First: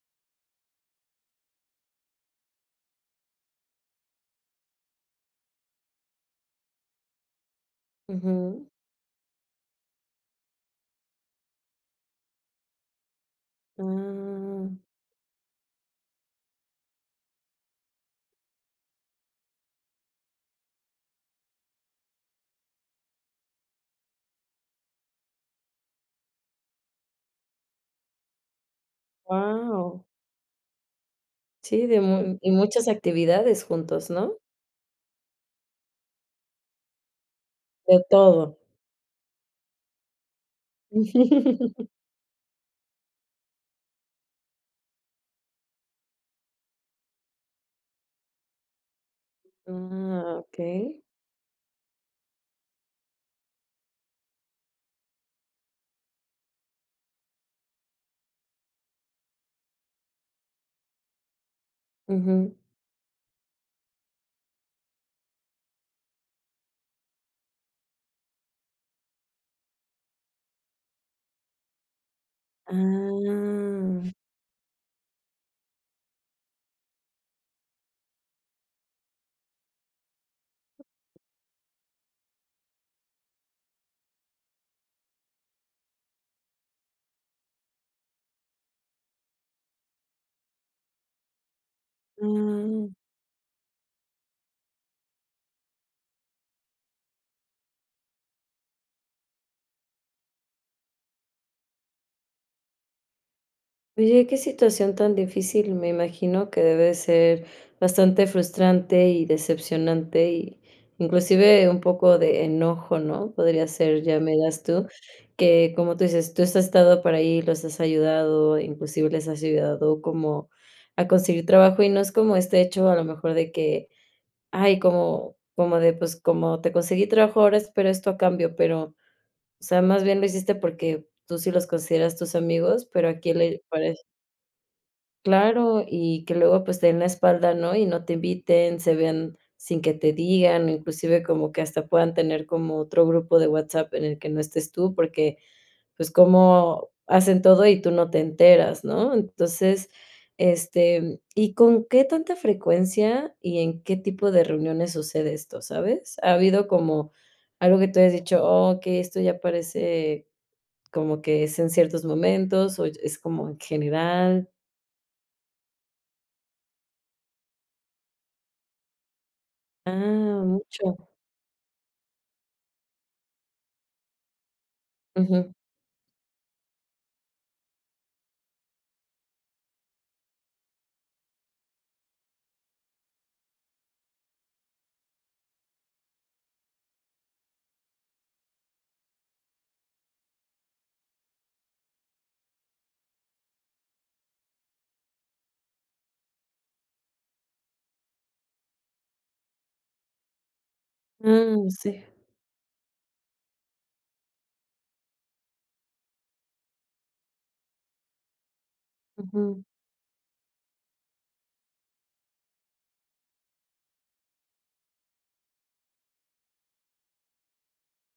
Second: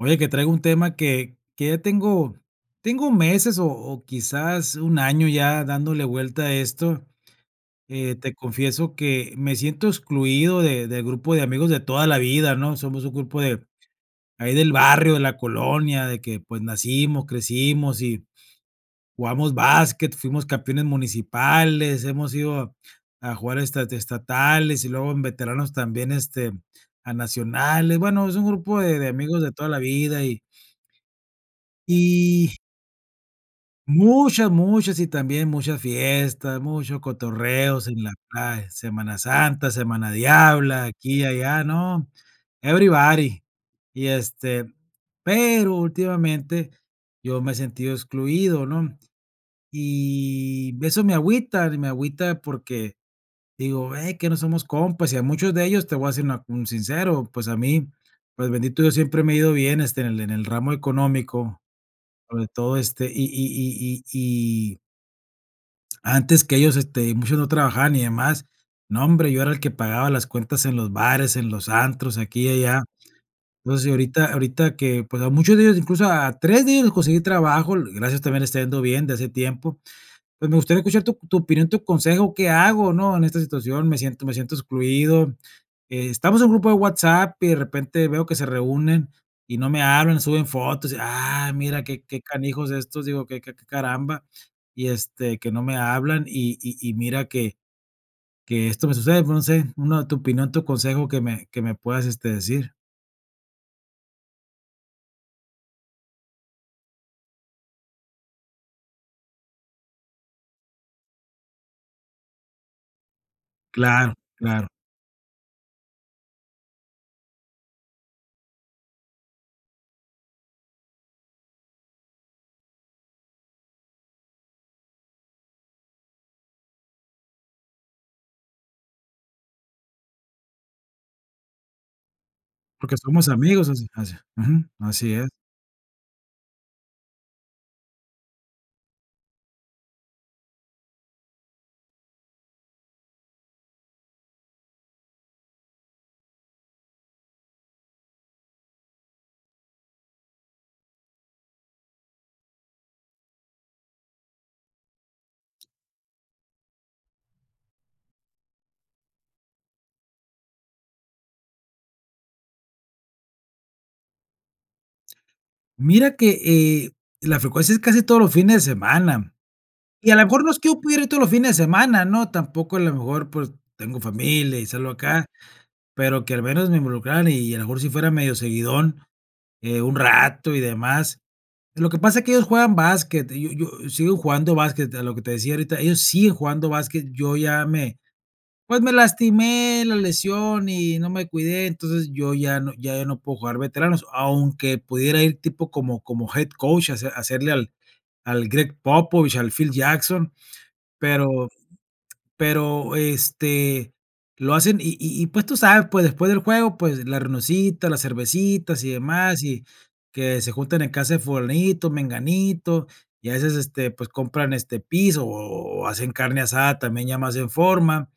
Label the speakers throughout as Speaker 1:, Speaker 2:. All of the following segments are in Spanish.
Speaker 1: Oye, que traigo un tema que que ya tengo tengo meses o o quizás un 1 año ya dándole vuelta a esto. Eh, te
Speaker 2: Ujú.
Speaker 1: confieso que me siento excluido de del grupo de amigos de toda la vida, ¿no? Somos un grupo de, ahí
Speaker 2: Ah.
Speaker 1: del barrio, de la colonia, de que, pues, nacimos, crecimos, y jugamos basket, fuimos campeones municipales, hemos ido a jugar esta estatales, y luego en veteranos también, este, a nacionales. Bueno, es un grupo de de amigos de toda la
Speaker 2: Guau.
Speaker 1: vida y
Speaker 2: Sí, de mu m y
Speaker 1: y.
Speaker 2: muchas actividades juntos, ¿no?
Speaker 1: Muchas, muchas, y también mucha fiesta, mucho cotorreos en
Speaker 2: De
Speaker 1: la
Speaker 2: todo.
Speaker 1: playa, Semana Santa, Semana Diabla, aquí y allá, ¿no? Everybody. Y, este, pero últimamente yo me he sentido excluido, ¿no?
Speaker 2: Ah,
Speaker 1: Y b
Speaker 2: okey.
Speaker 1: eso me agüita, y me agüita porque, digo: "Ve, que no somos compas", y a muchos de ellos te voy a ser una un sincero, pues a mí, pues bendito Dios siempre me ha ido bien, este, en el en el ramo económico, sobre
Speaker 2: Ujú.
Speaker 1: todo este, y y y y y antes que ellos, este, muchos no trabajaban y demás, no hombre, yo era el que pagaba las cuentas en los bares, en los antros, aquí y allá. Entonces,
Speaker 2: Ah.
Speaker 1: ahorita ahorita que, pues, a muchos de ellos, incluso a 3 de ellos les conseguí trabajo, gracias también les está yendo bien de hace tiempo. Pues, me gustaría escuchar tu tu opinión, tu consejo, ¿qué hago, no? En esta situación, me siento me siento excluido. Estamos en un grupo de WhatsApp y de repente veo que se reúnen y no me hablan, suben fotos, y: "Ah, mira qué qué canijos
Speaker 2: Ah.
Speaker 1: estos", digo: "Que que que que caramba", y este, que no me hablan y y y mira que que esto me sucede, no sé una, tu opinión, tu consejo que me que me puedas, este decir.
Speaker 2: Oye, que situación tan difícil, me imagino que debe de ser bastante frustrante y decepcionante, y inclusive un poco de enojo, ¿no? Podría ser,
Speaker 1: Claro,
Speaker 2: ya me dirás
Speaker 1: claro.
Speaker 2: tú, que, como tú dices, tú has estado por ahí, los has ayudado, inclusive les has ayudado como a conseguir trabajo, y no es como este hecho, a lo mejor, de que: "Ay, como como de pues, como te conseguí trabajo ahora, espero esto a cambio", pero, o sea, más bien lo hiciste porque tú sí los consideras tus amigos,
Speaker 1: Porque
Speaker 2: pero a
Speaker 1: somos
Speaker 2: quién le
Speaker 1: amigos así,
Speaker 2: parece.
Speaker 1: o sea, ujú, así es.
Speaker 2: Claro, y que luego, pues, te den la espalda, ¿no? Y no te inviten, se vean sin que te digan, inclusive como que hasta puedan tener como otro grupo de WhatsApp en el que no estés tú, porque, pues, cómo hacen todo y tú no te enteras, ¿no? Entonces, este ¿y con qué tanta frecuencia y en qué tipo de reuniones sucede esto, sabes? Ha habido como algo que tú hayas dicho: "Oh okey, esto ya parece como que es en ciertos momentos" o y es como en general.
Speaker 1: Mira que, eh, la frecuencia, es casi todos los fines de semana, y a la
Speaker 2: Ah,
Speaker 1: mejor no es que yo
Speaker 2: mucho.
Speaker 1: pudiera ir todos los fines de semana, ¿no? Tampoco a lo mejor, pues, tengo familia y salgo acá,
Speaker 2: Ujú.
Speaker 1: pero que al menos me involucraran y a lo mejor si fuera medio seguidón, eh, un rato y demás. Lo que pasa es que ellos juegan básquet, y yo yo sigo jugando básquet, a lo que te decía ahorita, ellos siguen jugando básquet, yo ya me pues, me lastimé la lesión y no me cuidé, entonces, yo ya no ya ya no puedo jugar veteranos. Aunque pudiera ir tipo como como head coach a hace hacerle al al Greg Popovich, al Phil Jackson, pero
Speaker 2: Ah, sí.
Speaker 1: pero, este, lo hacen. Y y y pues tú sabes, pues, después del juego, pues, la reunioncita, las cervecitas, y demás, y
Speaker 2: Ujú.
Speaker 1: que se juntan en casa de fulanito, menganito, y a veces, este, pues, compran este piso, o o hacen carne asada, también ya más en forma.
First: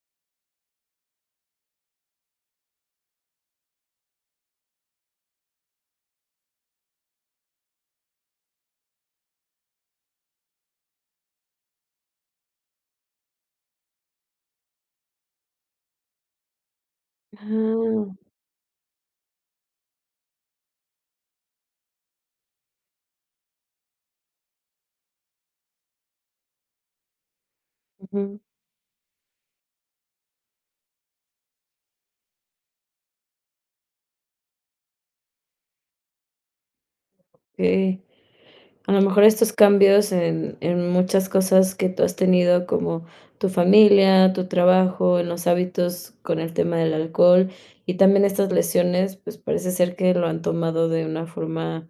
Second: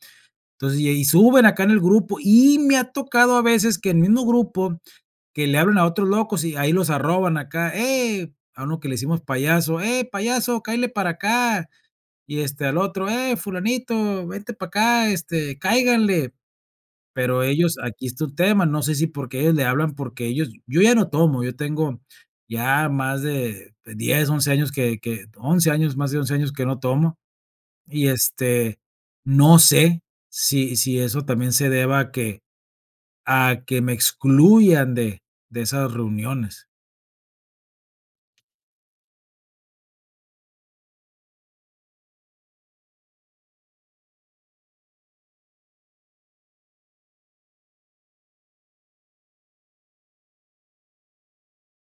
Speaker 1: Entonces, y ahí suben acá en el grupo y me ha tocado a veces que el mismo grupo, que le hablen a otros locos y ahí los arroban acá hey, a uno que le decimos payaso: "Ey, payaso, cáele para acá". Y este al otro: "Ey, fulanito, vente para acá, este, cáiganle". Pero ellos, aquí
Speaker 2: Ah.
Speaker 1: está el tema, no sé si porque ellos le hablan, porque ellos yo ya no tomo, yo tengo ya más de de 10 11 años que que 11 años, más de 11 años que no tomo, y
Speaker 2: Ujú.
Speaker 1: este, no sé, si si eso también se deba a que a que me excluyan de de esas reuniones.
Speaker 2: Sí. A lo mejor, estos cambios en en muchas cosas que tú has tenido, como tu familia, tu trabajo, en los hábitos con el tema del alcohol, y también estas lesiones, pues, parece ser que lo han tomado de una forma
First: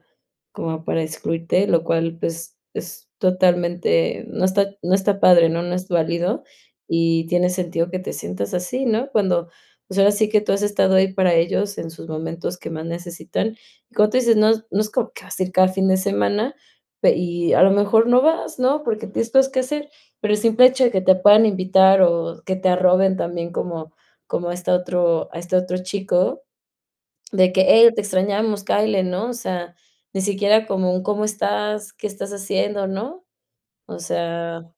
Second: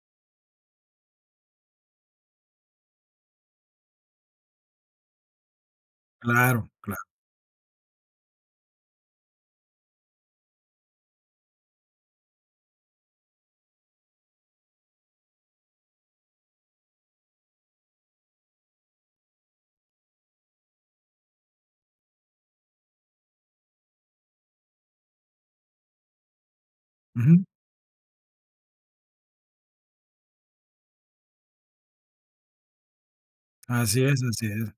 Speaker 2: como para excluirte, lo cual, pues, es es totalmente no está no está padre, ¿no?, no es válido,
Speaker 1: Claro, claro.
Speaker 2: y tiene sentido que te sientas así, ¿no? Cuando, pues, ahora sí que tú has estado ahí para ellos en sus momentos que más necesitan. Y como tú dices, no es no es como que vas a ir cada fin de semana, pe y a lo mejor no vas, ¿no?, porque tienes cosas qué hacer, pero el simple hecho de que te puedan invitar o que te arroben también como como a este otro a este otro chico,
Speaker 1: Ujú.
Speaker 2: de que: "Ey, te extrañamos, cáele", ¿no? O sea, ni siquiera como un: "¿Cómo estás? ¿Qué estás haciendo?", ¿no? O
Speaker 1: Así es, así
Speaker 2: sea,
Speaker 1: es.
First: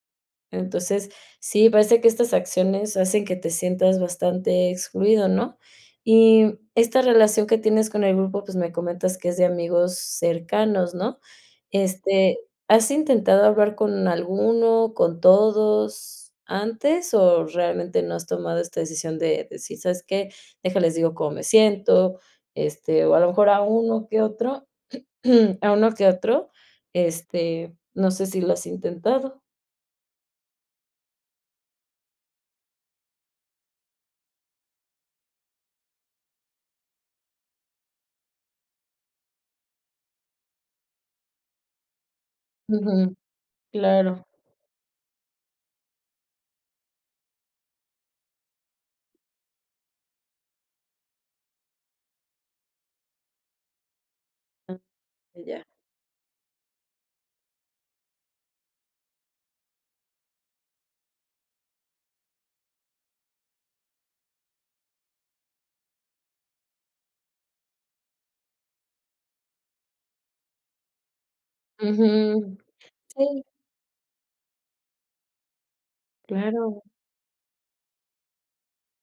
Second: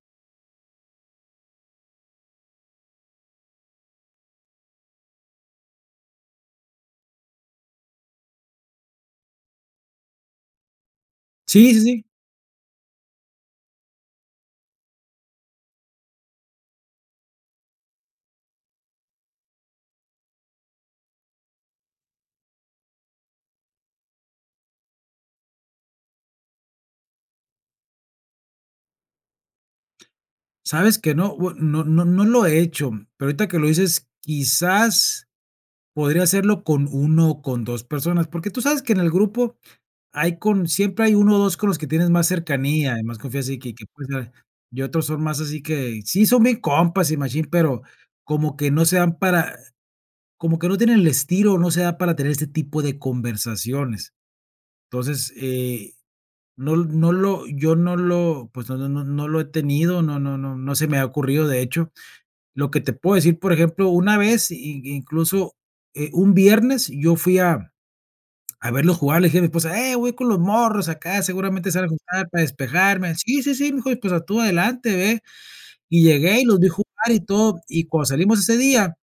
Speaker 2: entonces, sí, parece que estas acciones hacen que te sientas bastante excluido, ¿no? Y esta relación que tienes con el grupo, pues, me comentas que es de amigos cercanos, ¿no?
Speaker 1: Sí, sí, sí.
Speaker 2: Este, ¿has intentado hablar con alguno, con todos antes o, realmente, no has tomado esta decisión de decir: "¿Sabes qué? Deja, les digo cómo me siento", este, o a lo mejor a uno que otro a uno que otro, este, no sé si lo has intentado.
Speaker 1: Sabes que no, bu no no no lo he hecho, pero ahorita que lo dices quizás podría hacerlo con 1 o con 2 personas. Porque tú sabes que en el grupo hay con siempre hay 1 o 2 con los que tienes más cercanía y
Speaker 2: Ujú,
Speaker 1: más confianza y que que, pues, o
Speaker 2: claro.
Speaker 1: sea, y otros son más así que, sí, son bien compas y machín, pero como que no se dan para como que no tienen el estilo, no se da para tener este tipo de conversaciones. Entonces,
Speaker 2: Ya.
Speaker 1: eh, no l no lo yo no lo, pues, no no no no lo he tenido, no no no no se me ha ocurrido, de hecho. Lo que te puedo decir, por ejemplo, una vez y incluso, eh, un viernes yo fui a a verlos jugar, le dije a mi esposa: "Ey, voy con los morros acá, seguramente salga algún plan para
Speaker 2: Ujú.
Speaker 1: despejarme". "Sí,
Speaker 2: Sí.
Speaker 1: sí, sí", me dijo, y, pues, ah, "tú adelante, ve". Y llegué y los vi
Speaker 2: Claro.
Speaker 1: jugar y todo, y cuando salimos ese día,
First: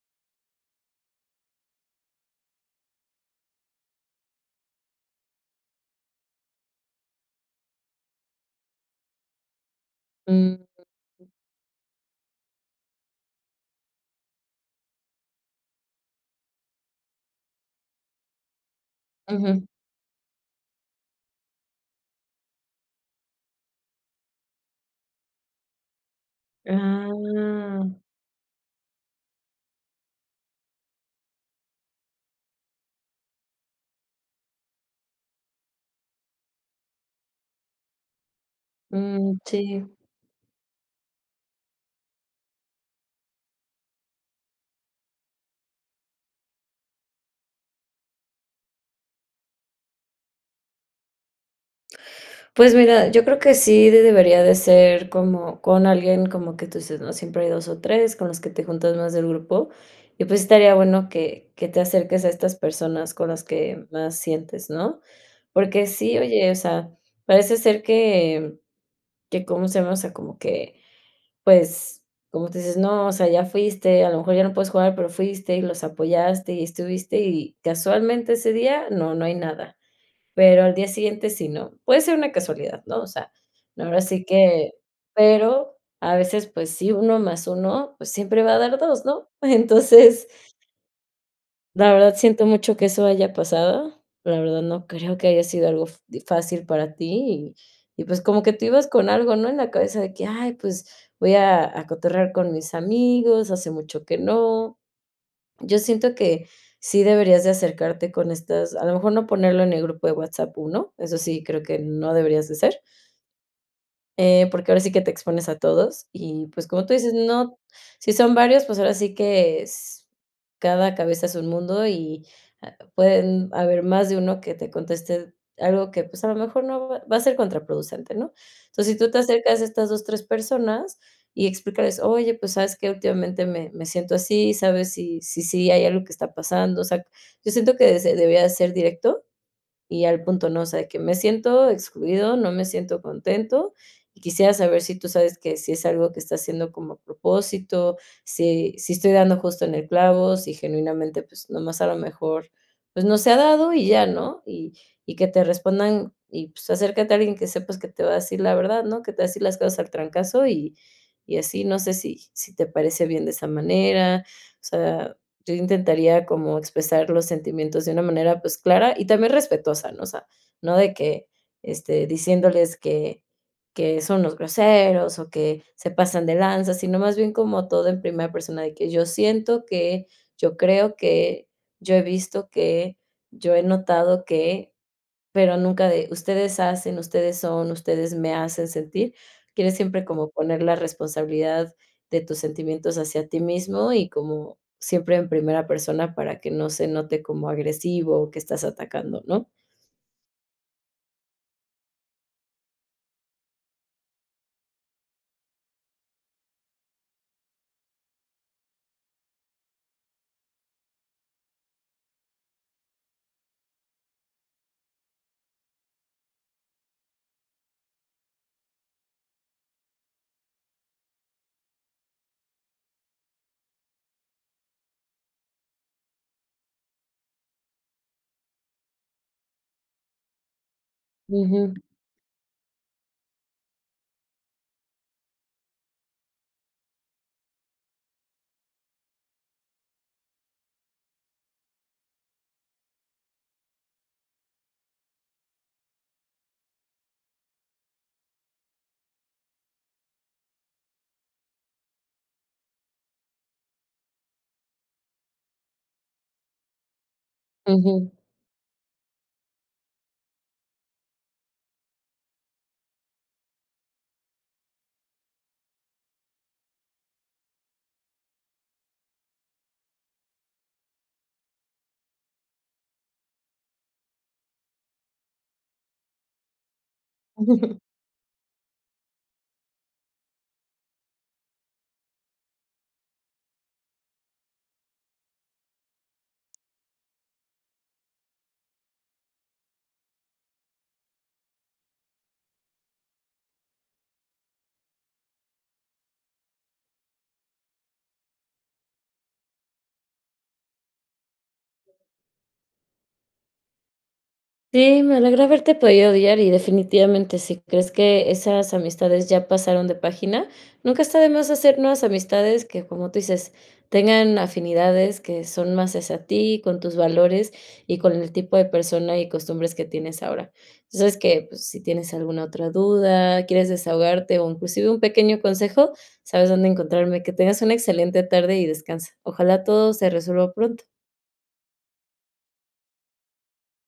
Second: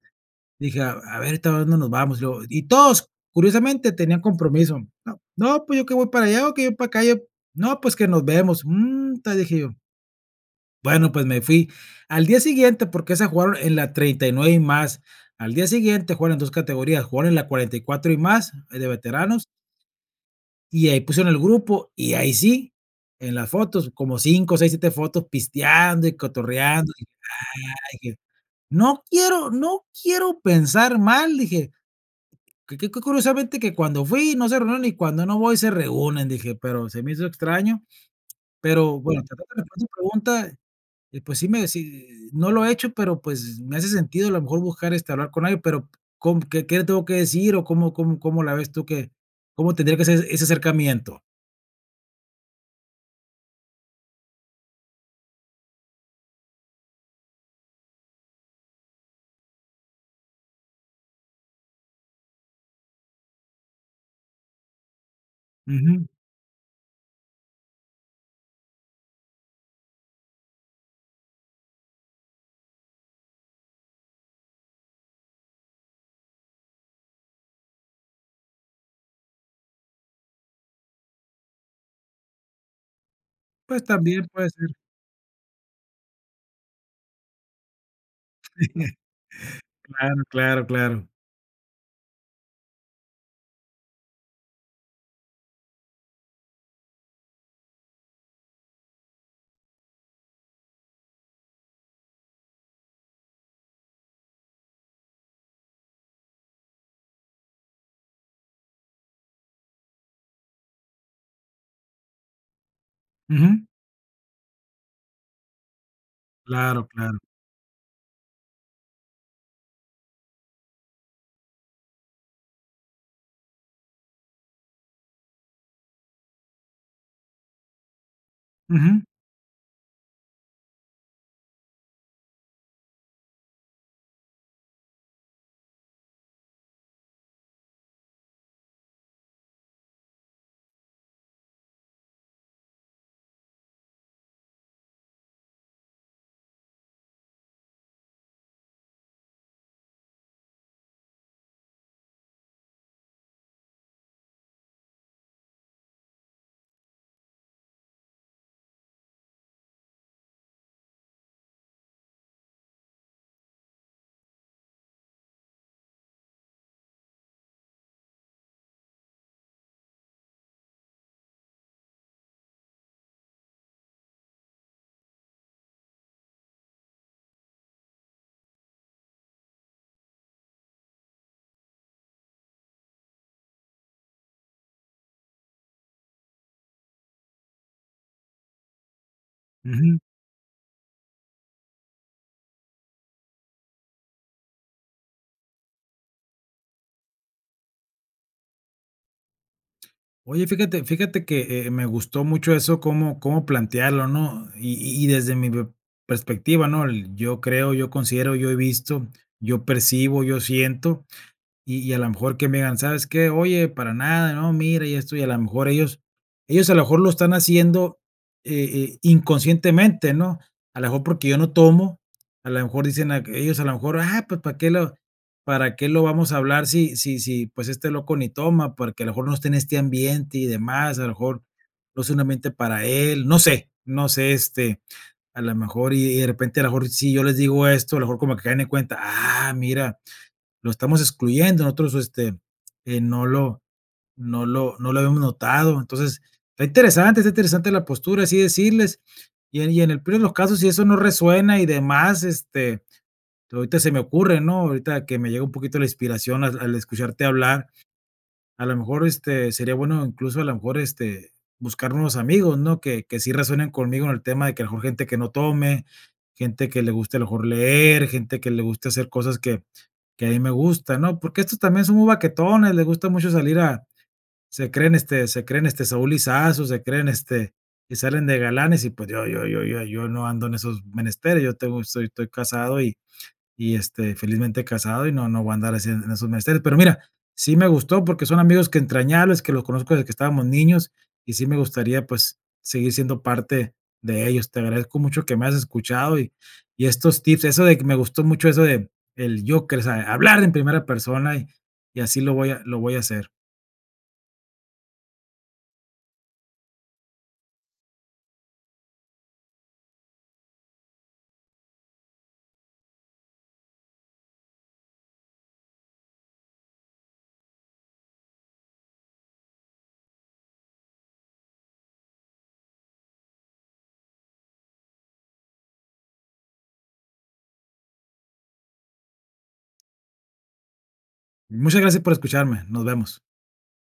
Speaker 1: dije: "a a ver, ¿ahorita a dónde nos vamos?" Y luego, y todos, curiosamente, tenían compromiso. "No no, pues, yo que voy para allá", o que "voy para acá, yo". "No, pues, que nos vemos". "Mm, ta", dije yo.
Speaker 2: Ujú.
Speaker 1: Bueno, pues, me fui. Al día siguiente, porque esa jugaron en la 39 y más. Al día siguiente jugaron 2 categorías, jugaron la 44 y más, eh, de veteranos.
Speaker 2: Ujú.
Speaker 1: Y ahí pusieron en el grupo, y ahí sí, en las fotos, como 5, 6, 7 fotos, pisteando y cotorreando.
Speaker 2: Ah.
Speaker 1: "¡Ay!" dije: "No quiero no quiero pensar mal" dije, "que que que curiosamente, que cuando fui, no se reúnen, y cuando no voy, se reúnen", dije, pero se me hizo extraño. Pero, bueno, para
Speaker 2: Mm,
Speaker 1: tratar de responder tu
Speaker 2: sí.
Speaker 1: pregunta, pues, sí me sí, no lo he hecho, pero, pues, me hace sentido a lo mejor buscar, este, hablar con alguien, pero ¿con qué qué tengo que decir o cómo cómo cómo la ves tú que cómo tendría que ser ese acercamiento?
Speaker 2: Pues, mira, yo creo que sí de debería de ser como con alguien como que tú dices, ¿no? Siempre hay 2 o 3 con los que te juntas más del grupo, y, pues, estaría bueno que que te acerques a estas personas con las que más sientes, ¿no? Porque
Speaker 1: Ujú.
Speaker 2: sí, oye, o sea, parece ser que que, ¿cómo se llama? O sea, como que, pues, como tú dices, ¿no?, o sea, ya fuiste, a lo mejor ya no puedes jugar, pero fuiste y los apoyaste y estuviste, y casualmente ese día no, no hay nada. Pero al día siguiente sí, ¿no? Puede ser una casualidad, ¿no? O sea,
Speaker 1: Pues
Speaker 2: ahora sí
Speaker 1: también puede ser.
Speaker 2: que, pero a veces, pues sí, uno más uno, pues, siempre va a dar dos, ¿no?
Speaker 1: Claro,
Speaker 2: Entonces
Speaker 1: claro, claro.
Speaker 2: La verdad siento mucho que eso haya pasado, pero la verdad no creo que haya sido algo fa di fácil para ti y y, pues, como que tú ibas con algo, ¿no? En la cabeza de que, "ay, pues, voy a a cotorrear con mis amigos, hace mucho que no" Yo siento que sí deberías de acercarte con estas a lo mejor no ponerlo en el grupo de WhatsApp, 1 eso sí creo que no deberías de hacer.
Speaker 1: Ujú.
Speaker 2: Eh, porque ahora sí que te expones a todos y, pues, como
Speaker 1: Claro,
Speaker 2: tú dices,
Speaker 1: claro.
Speaker 2: no si son varios, pues, ahora sí que es cada cabeza es un mundo y pu pueden haber más de uno que te conteste algo que, pues, a lo mejor no va a ser contraproducente, ¿no? Entonces, si
Speaker 1: Ujú.
Speaker 2: tú te acercas a estas 2, 3 personas y explícales: "Oye, pues, ¿sabes qué? Últimamente me me siento así, ¿sabes si si sí hay algo que está pasando?". O sea, yo siento que se debía ser directo, y al punto, ¿no?, o sea, de que me siento excluido, no me siento contento. Quisiera saber si tú sabes que si es algo que está haciendo como a propósito, si si estoy dando justo en el clavo, si genuinamente, pues, nomás a lo mejor, pues, no se ha dado y ya, ¿no? Y y que te respondan y, pues, acércate a alguien que sepas que te va a decir la verdad, ¿no? Que te va a decir las cosas al trancazo, y y así no sé si sí te parece bien de esa manera. O sea, yo intentaría como expresar los sentimientos de una manera, pues, clara y también respetuosa, ¿no? O sea, no de que, este, diciéndoles que que son los groseros o que se pasan de lanza, sino más bien como todo en primera persona, de que "yo siento que", "yo creo que", "yo he visto que", "yo he notado que", pero nunca de "ustedes hacen", "ustedes son", "ustedes me hacen sentir". Quieres
Speaker 1: Ujú.
Speaker 2: siempre como poner la responsabilidad de tus sentimientos hacia ti mismo y como siempre en primera persona para que no se note como agresivo o que estás atacando, ¿no?
Speaker 1: Oye, fíjate fíjate que, eh, me gustó mucho eso cómo cómo plantearlo, ¿no? Y y desde mi pe perspectiva, ¿no? Yo creo, yo considero, yo he visto, yo percibo, yo siento, y y a la mejor que me digan: "¿Sabes qué? Oye, para nada, no, mira". Y esto, y a la mejor ellos ellos a lo mejor lo están haciendo, eh, eh, inconscientemente, ¿no? A la mejor porque yo no tomo, a la mejor dicen, ay que ellos a lo mejor: "Ah, pues, ¿para que lo para qué lo vamos a hablar si si si, pues, este loco ni toma? Porque a lo mejor no está en este ambiente" y demás, a lo mejor,
Speaker 2: Ujú.
Speaker 1: no sea un ambiente para él, no sé no sé, este, a la mejor y de repente a lo mejor si yo les digo esto, a lo mejor como que caen en cuenta, ah, mira, lo estamos excluyendo, nosotros, este, eh, no lo no lo no lo habíamos notado. Entonces, está interesante está interesante la postura, así decirles, y en y en el peor de los casos, si eso no resuena y demás, este, to ahorita se me ocurre, ¿no? Ahorita que me llega un poquito la inspiración al al escucharte hablar.
Speaker 2: Ujú.
Speaker 1: A lo mejor, este, sería bueno incluso a lo mejor, este, buscar nuevos amigos, ¿no? Que que sí resuenen conmigo en el tema de que a lo mejor gente que no tome, gente que le guste a lo mejor leer, gente que le guste hacer cosas que que a mí me gustan, ¿no? Porque estos también son muy baquetones, le gusta mucho salir a se creen, este se creen, este, Saúl Lisazo, se creen, este y salen de galanes y, pues, yo yo yo yo yo no ando en esos menesteres, yo tengo soy estoy casado y y, este, felizmente casado y no no voy a andar así en esos menesteres. Pero mira, sí me gustó porque son amigos que entrañables, que los conozco desde que estábamos niños y sí me gustaría, pues, seguir siendo parte de ellos. Te agradezco mucho que me has escuchado y y estos tips, eso de me gustó mucho eso de del yo que, o sea, hablar en primera persona y y así lo voy a lo voy a hacer.
Speaker 2: Sí, me alegra haberte podido ayudar y, definitivamente, si crees que esas amistades ya pasaron de página, nunca está de más hacer nuevas amistades que, como tú dices, tengan afinidades que son más hacia ti, con tus valores, y con el tipo de persona y costumbres que tienes ahora. Tú sabes que, pues, si tienes alguna otra duda, quieres desahogarte, o inclusive un pequeño consejo, sabes dónde encontrarme. Que tengas una excelente tarde y descansa. Ojalá todo se resuelva pronto.
Speaker 1: Muchas gracias por escucharme, nos vemos.